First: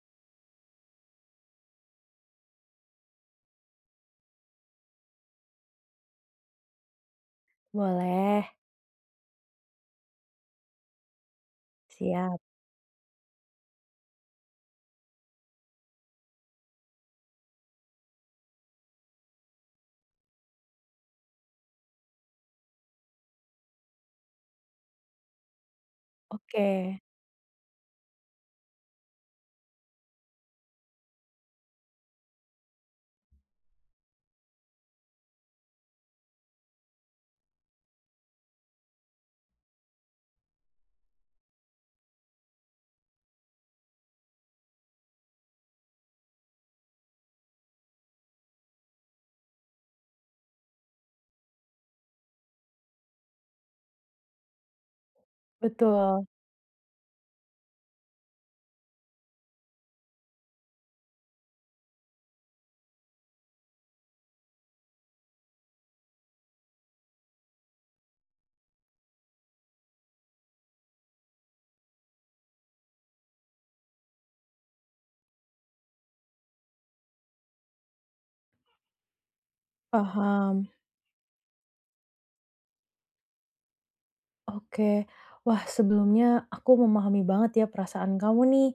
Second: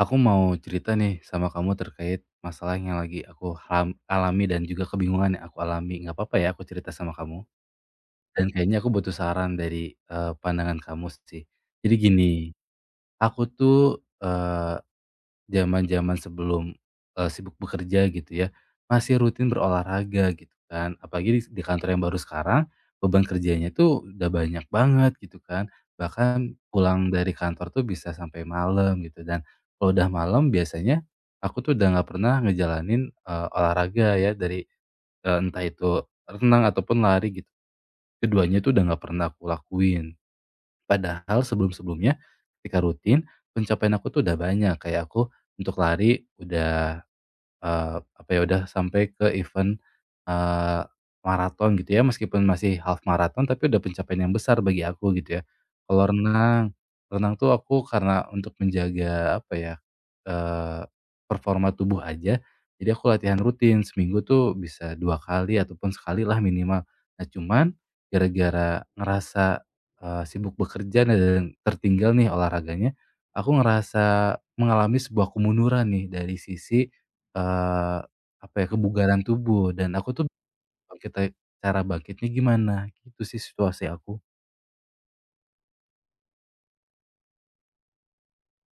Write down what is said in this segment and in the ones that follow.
Aku mau cerita nih sama kamu terkait masalah yang lagi aku alami dan juga kebingungan yang aku alami. Nggak apa-apa ya aku cerita sama kamu? Boleh, Dan kayaknya aku butuh saran dari eh, pandangan kamu sih. Jadi gini, siap, aku tuh zaman-zaman sebelum, sibuk bekerja gitu ya, masih rutin berolahraga gitu kan. Apalagi di kantor yang baru sekarang, beban kerjanya tuh udah banyak banget gitu kan. Bahkan oke, pulang dari kantor tuh bisa sampai malam gitu dan kalau udah malam biasanya aku tuh udah nggak pernah ngejalanin, olahraga ya dari, entah itu renang ataupun lari gitu. Keduanya tuh udah nggak pernah aku lakuin. Padahal sebelum-sebelumnya ketika rutin, pencapaian aku tuh udah banyak, kayak aku untuk lari udah udah sampai ke event, eee, maraton gitu ya, meskipun masih half maraton tapi udah pencapaian yang besar bagi aku gitu ya. Kalau betul, renang, renang tuh aku karena untuk menjaga apa ya, eee, performa tubuh aja, jadi aku latihan rutin, seminggu tuh bisa 2 kali ataupun sekali lah minimal. Nah cuman, gara-gara ngerasa, sibuk bekerja dan tertinggal nih olahraganya, aku ngerasa mengalami sebuah kemunduran nih dari sisi Eee, kebugaran tubuh dan aku tuh paham. bangkit dari cara bangkitnya gimana, gitu sih situasi aku. Oke. Wah, sebelumnya aku memahami banget ya perasaan kamu nih.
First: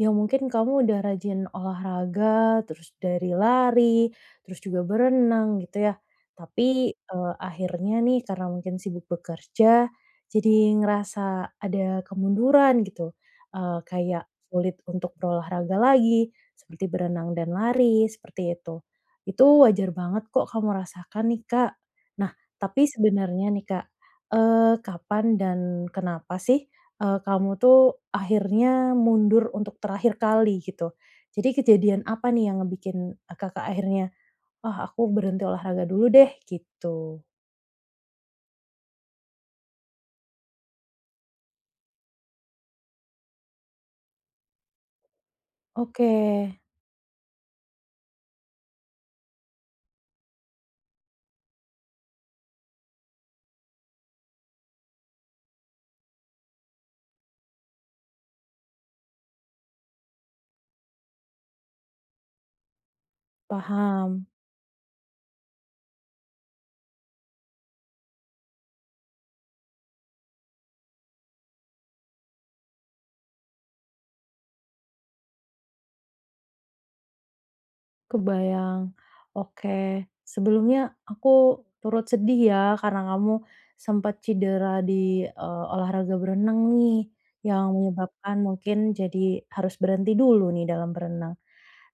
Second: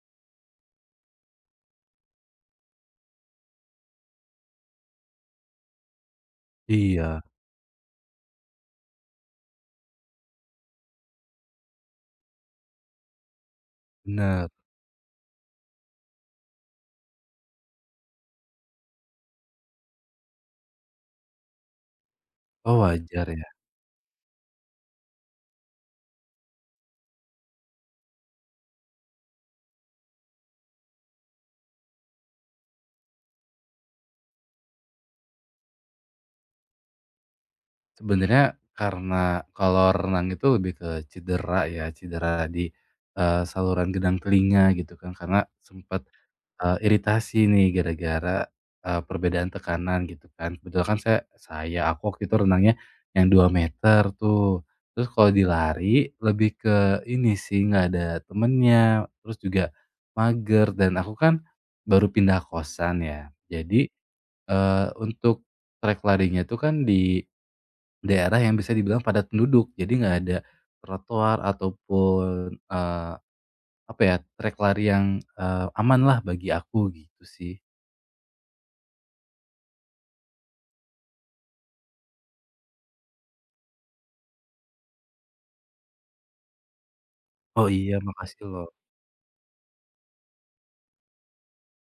Ya mungkin kamu udah rajin olahraga, terus dari lari, terus juga berenang gitu ya. Tapi, Iya, akhirnya nih karena mungkin sibuk bekerja, jadi ngerasa ada kemunduran gitu, kayak bener. sulit untuk berolahraga lagi, seperti berenang dan lari, seperti itu. Itu wajar banget kok kamu rasakan nih, Kak. Nah, Oh, tapi wajar ya? sebenarnya nih, Kak, kapan dan kenapa sih, kamu tuh akhirnya mundur untuk terakhir kali gitu? Jadi kejadian apa nih yang ngebikin, Kakak akhirnya, "Ah, aku berhenti olahraga dulu deh," gitu? Sebenernya karena kalau renang itu lebih ke cedera ya, cedera di, saluran gedang telinga gitu kan, karena sempet Oke, iritasi nih gara-gara, perbedaan tekanan gitu kan. Kebetulan kan aku waktu itu renangnya yang 2 meter tuh. Terus kalau di lari lebih ke ini sih, nggak ada temennya, terus juga mager dan aku kan baru pindah kosan ya. Jadi, paham, untuk trek larinya tuh kan di daerah yang bisa dibilang padat penduduk, jadi nggak ada trotoar ataupun, trek lari yang, eh, aman lah bagi aku gitu sih. kebayang. Oke, sebelumnya aku turut sedih ya karena kamu sempat cedera di, olahraga berenang nih, Oh yang iya menyebabkan makasih loh. mungkin jadi harus berhenti dulu nih dalam berenang.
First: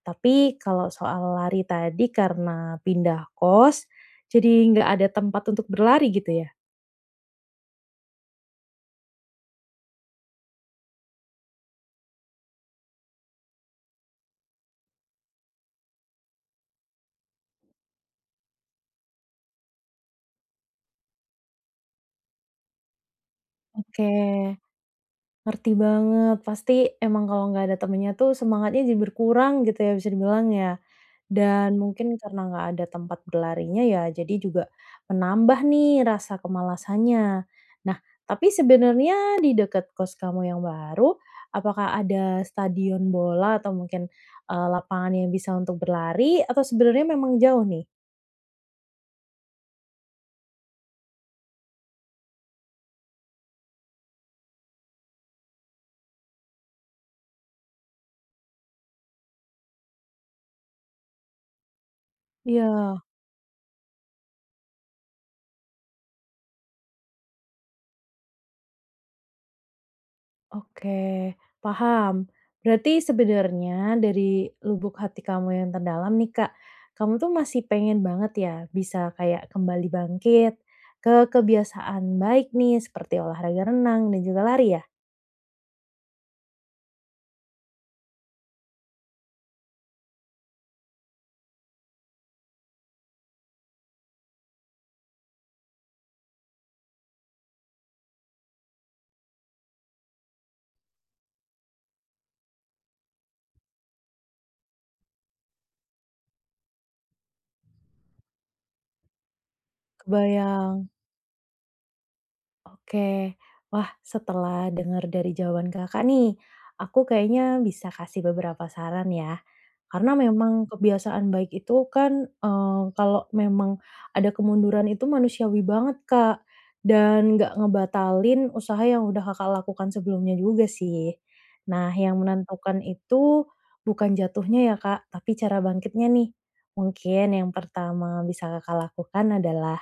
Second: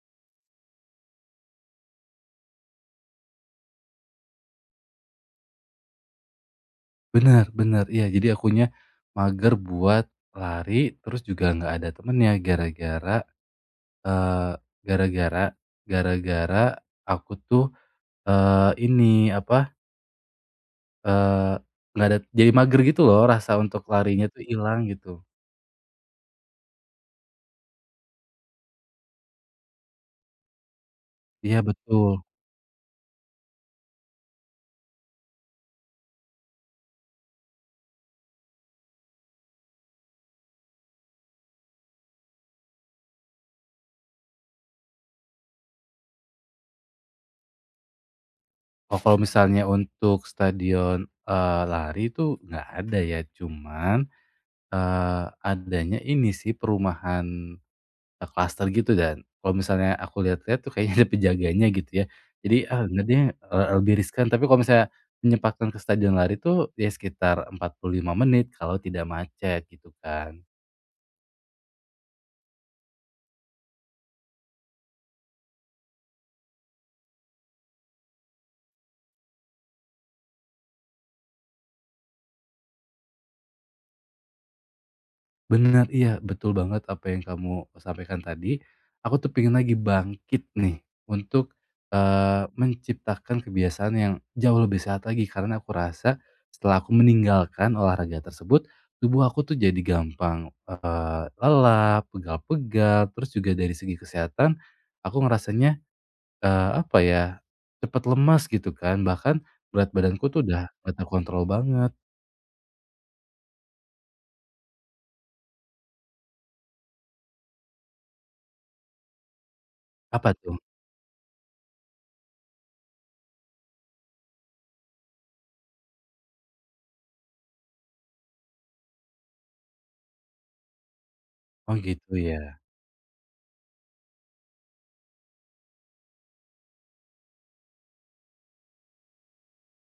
Tapi kalau soal lari tadi karena pindah kos, jadi nggak ada tempat untuk berlari gitu ya? Bener bener, iya jadi akunya mager buat lari, terus juga nggak ada temennya eee, gara-gara gara-gara aku tuh, eee, ini apa, eee, nggak ada jadi mager gitu loh rasa untuk Oke, larinya tuh hilang gitu. ngerti banget. Pasti emang kalau nggak ada temennya tuh semangatnya jadi berkurang gitu ya bisa dibilang ya. Iya Dan mungkin betul. karena nggak ada tempat berlarinya ya jadi juga menambah nih rasa kemalasannya. Nah, tapi sebenarnya di dekat kos kamu yang baru, apakah ada stadion bola atau mungkin, lapangan yang bisa untuk berlari atau sebenarnya memang jauh nih? Oh kalau misalnya untuk stadion, lari itu nggak ada ya, cuman, adanya ini sih perumahan klaster gitu dan kalau misalnya aku lihat-lihat tuh kayaknya ada penjaganya gitu ya. Jadi, ah, Iya, enggak deh, lebih riskan, tapi kalau misalnya menyempatkan ke stadion lari tuh ya sekitar 45 menit kalau tidak macet gitu kan. oke, paham. Berarti sebenarnya dari lubuk hati kamu yang terdalam nih, Kak, kamu tuh masih pengen banget ya bisa kayak kembali bangkit ke kebiasaan baik nih seperti olahraga renang dan juga lari ya? Benar iya, betul banget apa yang kamu sampaikan tadi. Aku tuh pengen lagi bangkit nih untuk, menciptakan kebiasaan yang jauh lebih sehat lagi karena aku rasa setelah aku meninggalkan olahraga tersebut, tubuh aku tuh jadi gampang, lelah, pegal-pegal, terus juga dari segi kesehatan aku ngerasanya, eee, apa ya, cepat lemas gitu kan, bahkan berat badanku tuh udah Kebayang, nggak terkontrol banget. oke. Wah, setelah dengar dari jawaban Kakak nih, aku kayaknya bisa kasih beberapa saran ya. Karena Apa tuh? memang kebiasaan baik itu kan, kalau memang ada kemunduran itu manusiawi banget, Kak, dan nggak ngebatalin usaha yang udah Kakak lakukan sebelumnya juga sih. Oh Nah, gitu yang ya? menentukan itu bukan jatuhnya ya, Kak, tapi cara bangkitnya nih. Mungkin yang pertama bisa Kakak lakukan adalah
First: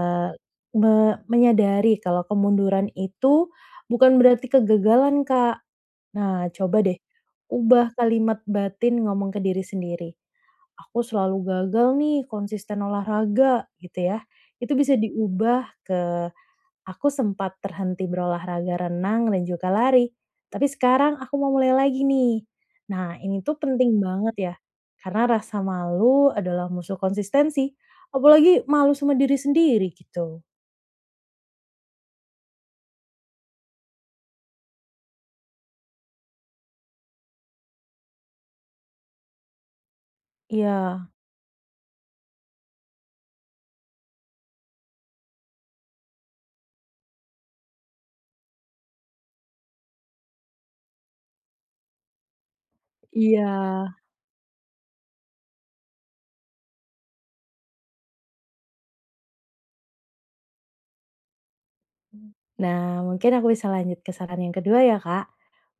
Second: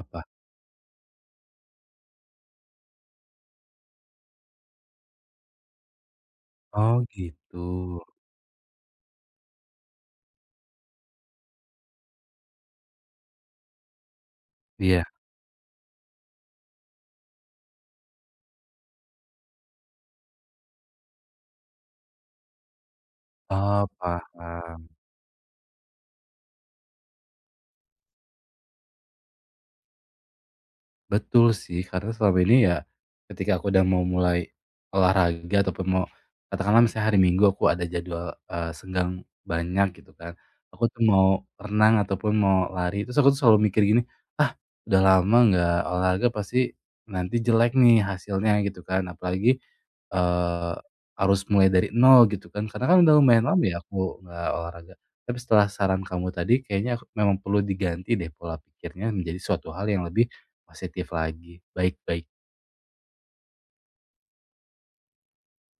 Apa? Menyadari kalau kemunduran itu bukan berarti kegagalan, Kak. Nah, coba Oh deh gitu. ubah kalimat batin ngomong ke diri sendiri, "Aku selalu gagal nih konsisten olahraga," gitu ya. Itu bisa Iya, diubah ke, "Aku sempat terhenti berolahraga renang dan juga lari, tapi sekarang aku mau mulai lagi nih." Nah, ini tuh oh, penting banget ya, paham. karena rasa malu adalah musuh konsistensi, apalagi malu sama diri sendiri gitu. Betul sih, karena selama ini ya ketika aku udah mau mulai olahraga ataupun mau katakanlah misalnya hari Minggu aku ada jadwal, senggang banyak gitu kan, aku Iya. tuh mau renang ataupun mau lari, terus aku tuh selalu mikir gini, "Ah, udah lama nggak olahraga pasti nanti jelek nih hasilnya," gitu kan. Apalagi, eee, harus mulai dari nol gitu kan, karena kan udah lumayan Iya, lama ya aku nggak olahraga. Tapi setelah saran kamu tadi kayaknya aku memang perlu diganti deh pola pikirnya menjadi suatu hal yang lebih positif lagi, baik-baik. nah, mungkin aku bisa lanjut ke saran yang kedua ya, Kak.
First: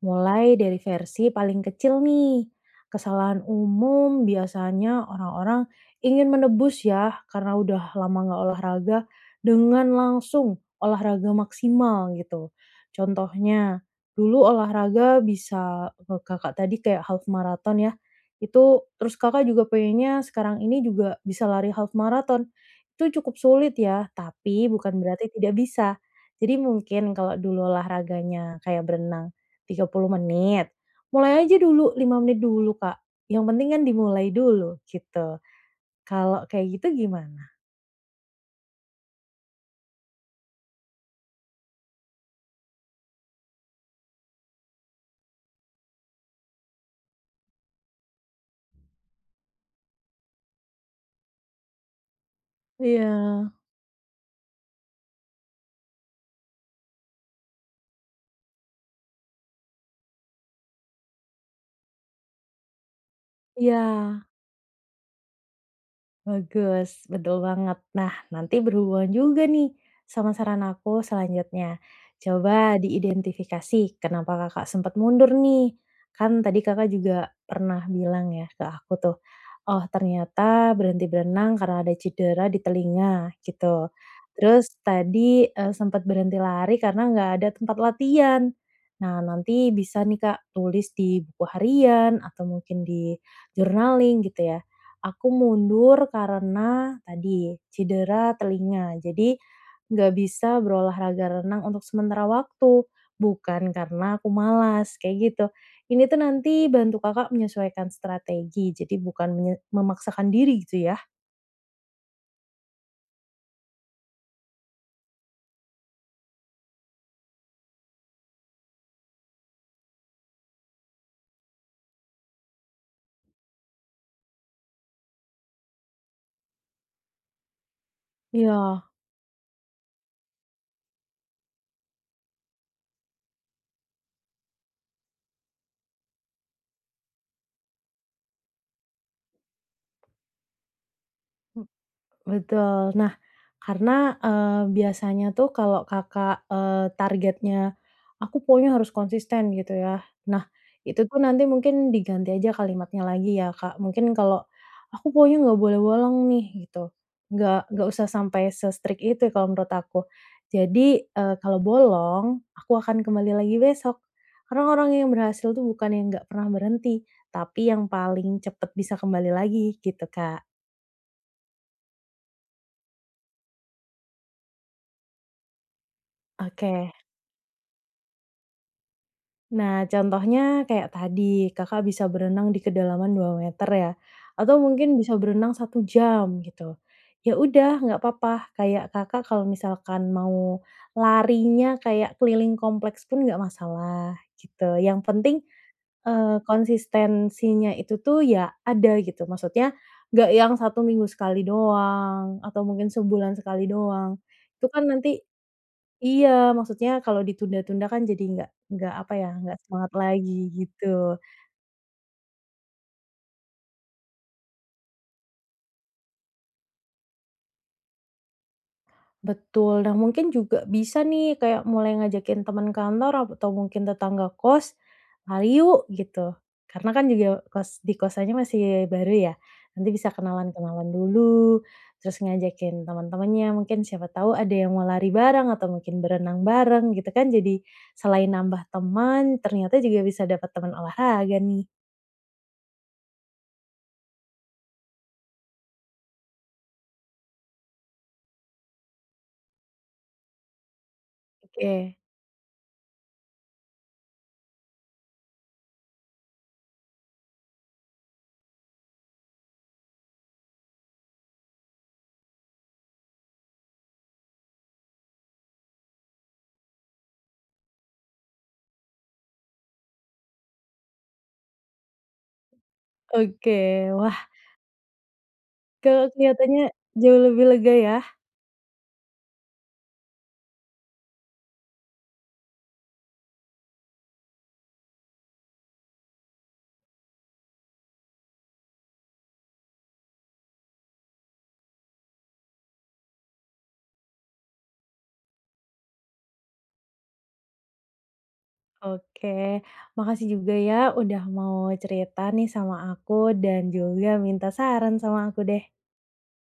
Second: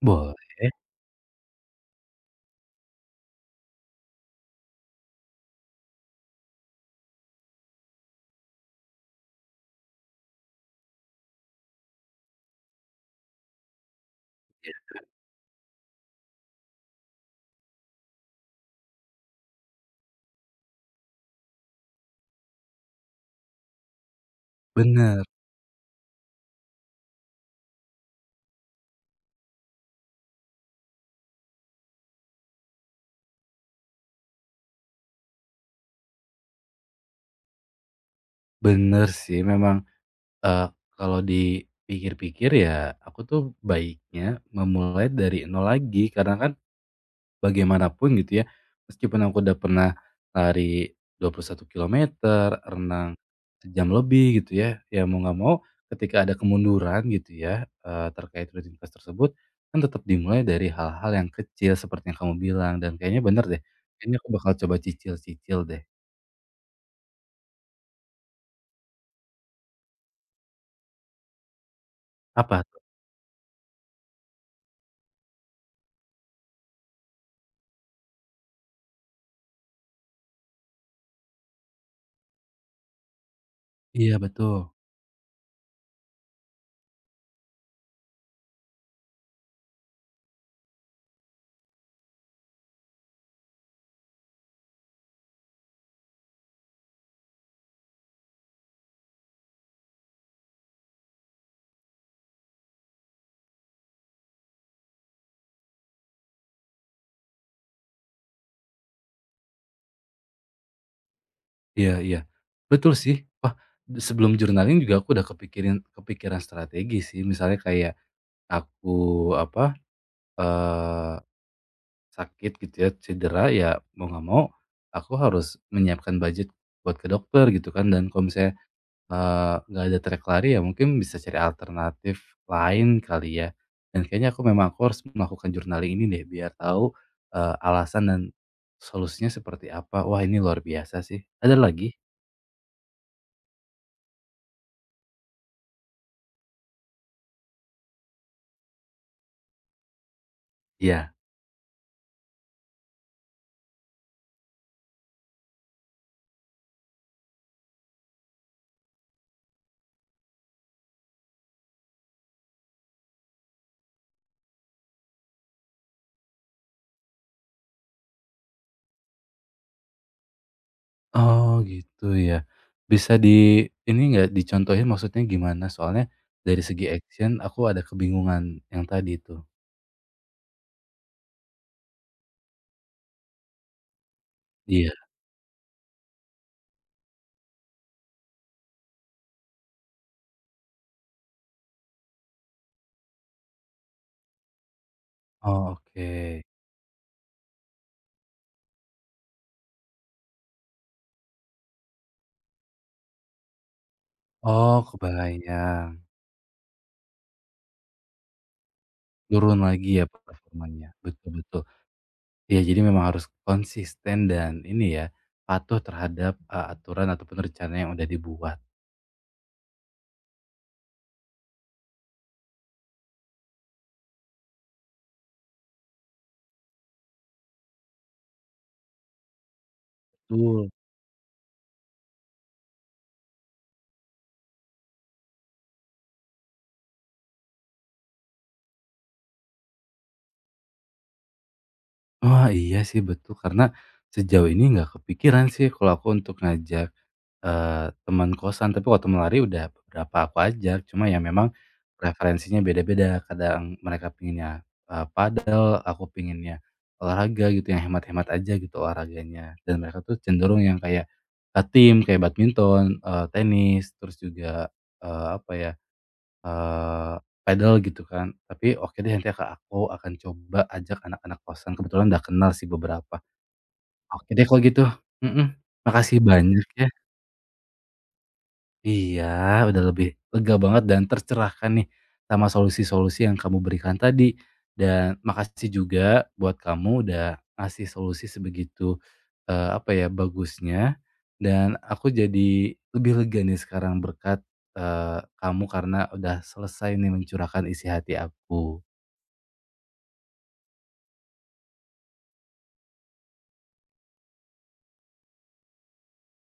Boleh. Mulai dari versi paling kecil nih. Kesalahan umum biasanya orang-orang ingin menebus ya, karena udah lama nggak olahraga, dengan langsung olahraga maksimal gitu. Contohnya, dulu olahraga kakak tadi kayak half marathon ya, itu terus kakak juga pengennya sekarang ini juga bisa lari half marathon. Itu cukup sulit ya, tapi bukan Bener, berarti tidak bisa. Jadi mungkin kalau dulu olahraganya kayak berenang 30 menit, mulai aja dulu 5 menit dulu, Kak. Yang penting kan dimulai dulu gitu. Kalau kayak gitu gimana? bener sih memang, eee, kalau dipikir-pikir ya aku tuh baiknya memulai dari nol lagi karena kan bagaimanapun gitu ya, meskipun aku udah pernah lari 21 kilometer, Iya renang sejam lebih gitu ya, ya mau nggak mau ketika ada kemunduran gitu ya, terkait rutinitas tersebut, kan tetap dimulai dari hal-hal yang kecil seperti yang kamu bilang dan kayaknya bener deh, iya, kayaknya aku bakal coba cicil-cicil deh. bagus, betul banget. Nah, nanti berhubungan juga nih sama saran aku selanjutnya. Coba Apa tuh? diidentifikasi kenapa Kakak sempat mundur nih. Kan tadi Kakak juga pernah bilang ya ke aku tuh, "Oh, ternyata berhenti berenang karena ada cedera di telinga," gitu. Iya Terus betul. tadi, sempat berhenti lari karena nggak ada tempat latihan. Nah, nanti bisa nih, Kak, tulis di buku harian atau mungkin di journaling gitu ya. Aku mundur karena tadi cedera telinga, jadi nggak bisa berolahraga renang untuk sementara waktu, bukan karena aku malas, kayak gitu. Ini tuh nanti bantu Kakak menyesuaikan strategi, jadi bukan memaksakan diri gitu ya? Iya iya. Betul sih. Wah, sebelum jurnaling juga aku udah kepikiran strategi sih. Misalnya kayak aku apa, eee, sakit gitu ya, cedera, ya mau nggak mau aku harus menyiapkan budget buat ke dokter gitu kan dan kalau misalnya Iya, nggak ada track lari ya mungkin bisa cari alternatif lain kali ya, dan kayaknya aku memang harus melakukan journaling ini deh biar tahu, alasan dan solusinya seperti apa. Wah ini luar biasa sih. Ada lagi? betul. Nah, karena, biasanya tuh kalau Kakak, targetnya, "Aku pokoknya harus konsisten," gitu ya. Nah, itu Iya. tuh nanti mungkin diganti aja kalimatnya lagi ya, Kak. Mungkin kalau, "Aku pokoknya nggak boleh bolong nih," gitu. Nggak usah sampai se-strict itu kalau menurut aku. Jadi, kalau bolong, aku akan kembali lagi besok. Karena orang yang berhasil tuh bukan yang nggak pernah berhenti, tapi yang paling cepat bisa kembali lagi, gitu, Kak. Oh gitu ya. Bisa di ini nggak dicontohin maksudnya gimana? Soalnya dari segi Oke. action aku ada kebingungan yang tadi itu. Nah, contohnya kayak tadi, Kakak bisa berenang di kedalaman 2 meter ya, atau Iya. mungkin bisa berenang 1 jam gitu. Ya udah, nggak apa-apa, kayak Kakak kalau misalkan mau larinya kayak keliling kompleks pun nggak masalah gitu. Yang penting, Oh oke. konsistensinya itu tuh ya ada gitu, maksudnya nggak yang satu minggu sekali doang, atau mungkin sebulan sekali doang. Itu Oh kan nanti. kebayang. Iya, maksudnya kalau ditunda-tunda kan jadi nggak apa ya, nggak Turun semangat lagi ya lagi gitu. performanya. Betul betul. Iya, jadi memang harus konsisten dan ini ya, patuh terhadap, aturan ataupun rencana yang udah dibuat. Betul. Nah, mungkin juga bisa nih kayak mulai ngajakin teman kantor atau mungkin tetangga kos, "Mari yuk," gitu. Karena kan juga kos di kosannya masih baru ya. Nanti bisa Betul. kenalan-kenalan dulu, terus ngajakin teman-temannya, mungkin siapa tahu ada yang mau lari bareng atau mungkin berenang bareng gitu kan. Jadi selain nambah teman, ternyata juga bisa dapat teman olahraga nih. Wah, iya sih betul, karena sejauh ini nggak kepikiran sih kalau aku untuk ngajak teman kosan, tapi kalau teman lari udah beberapa aku ajak, cuma ya memang Oke. preferensinya beda-beda. Kadang mereka pinginnya padel, aku pinginnya olahraga gitu, yang hemat-hemat aja gitu olahraganya. Dan mereka tuh cenderung yang kayak, tim, kayak badminton, tenis, terus juga, eee, apa ya, eee, padel gitu kan. Tapi oke deh nanti aku akan coba ajak anak-anak kosan, kebetulan udah kenal sih beberapa. Oke. Wah, Oke deh kalau gitu, mhm. Makasih kelihatannya banyak ya. jauh lebih lega ya? Iya, udah lebih lega banget dan tercerahkan nih sama solusi-solusi yang kamu berikan tadi. Dan makasih juga buat kamu udah ngasih solusi sebegitu, bagusnya dan aku jadi lebih lega nih sekarang berkat, kamu karena udah selesai nih mencurahkan isi hati aku. Oke, makasih juga ya udah mau cerita nih sama aku dan juga minta saran sama aku deh.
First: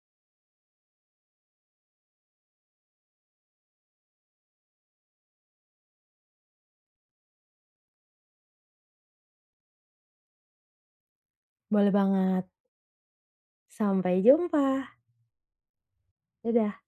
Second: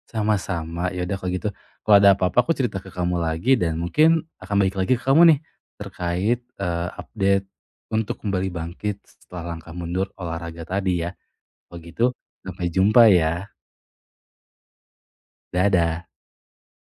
Sama-sama, ya udah kalau gitu, kalau ada apa-apa aku cerita ke kamu lagi dan mungkin akan balik lagi ke kamu nih, terkait, update untuk kembali bangkit setelah langkah mundur olahraga tadi ya. Kalau Boleh gitu banget. sampai jumpa ya, Sampai jumpa. dadah. Dadah.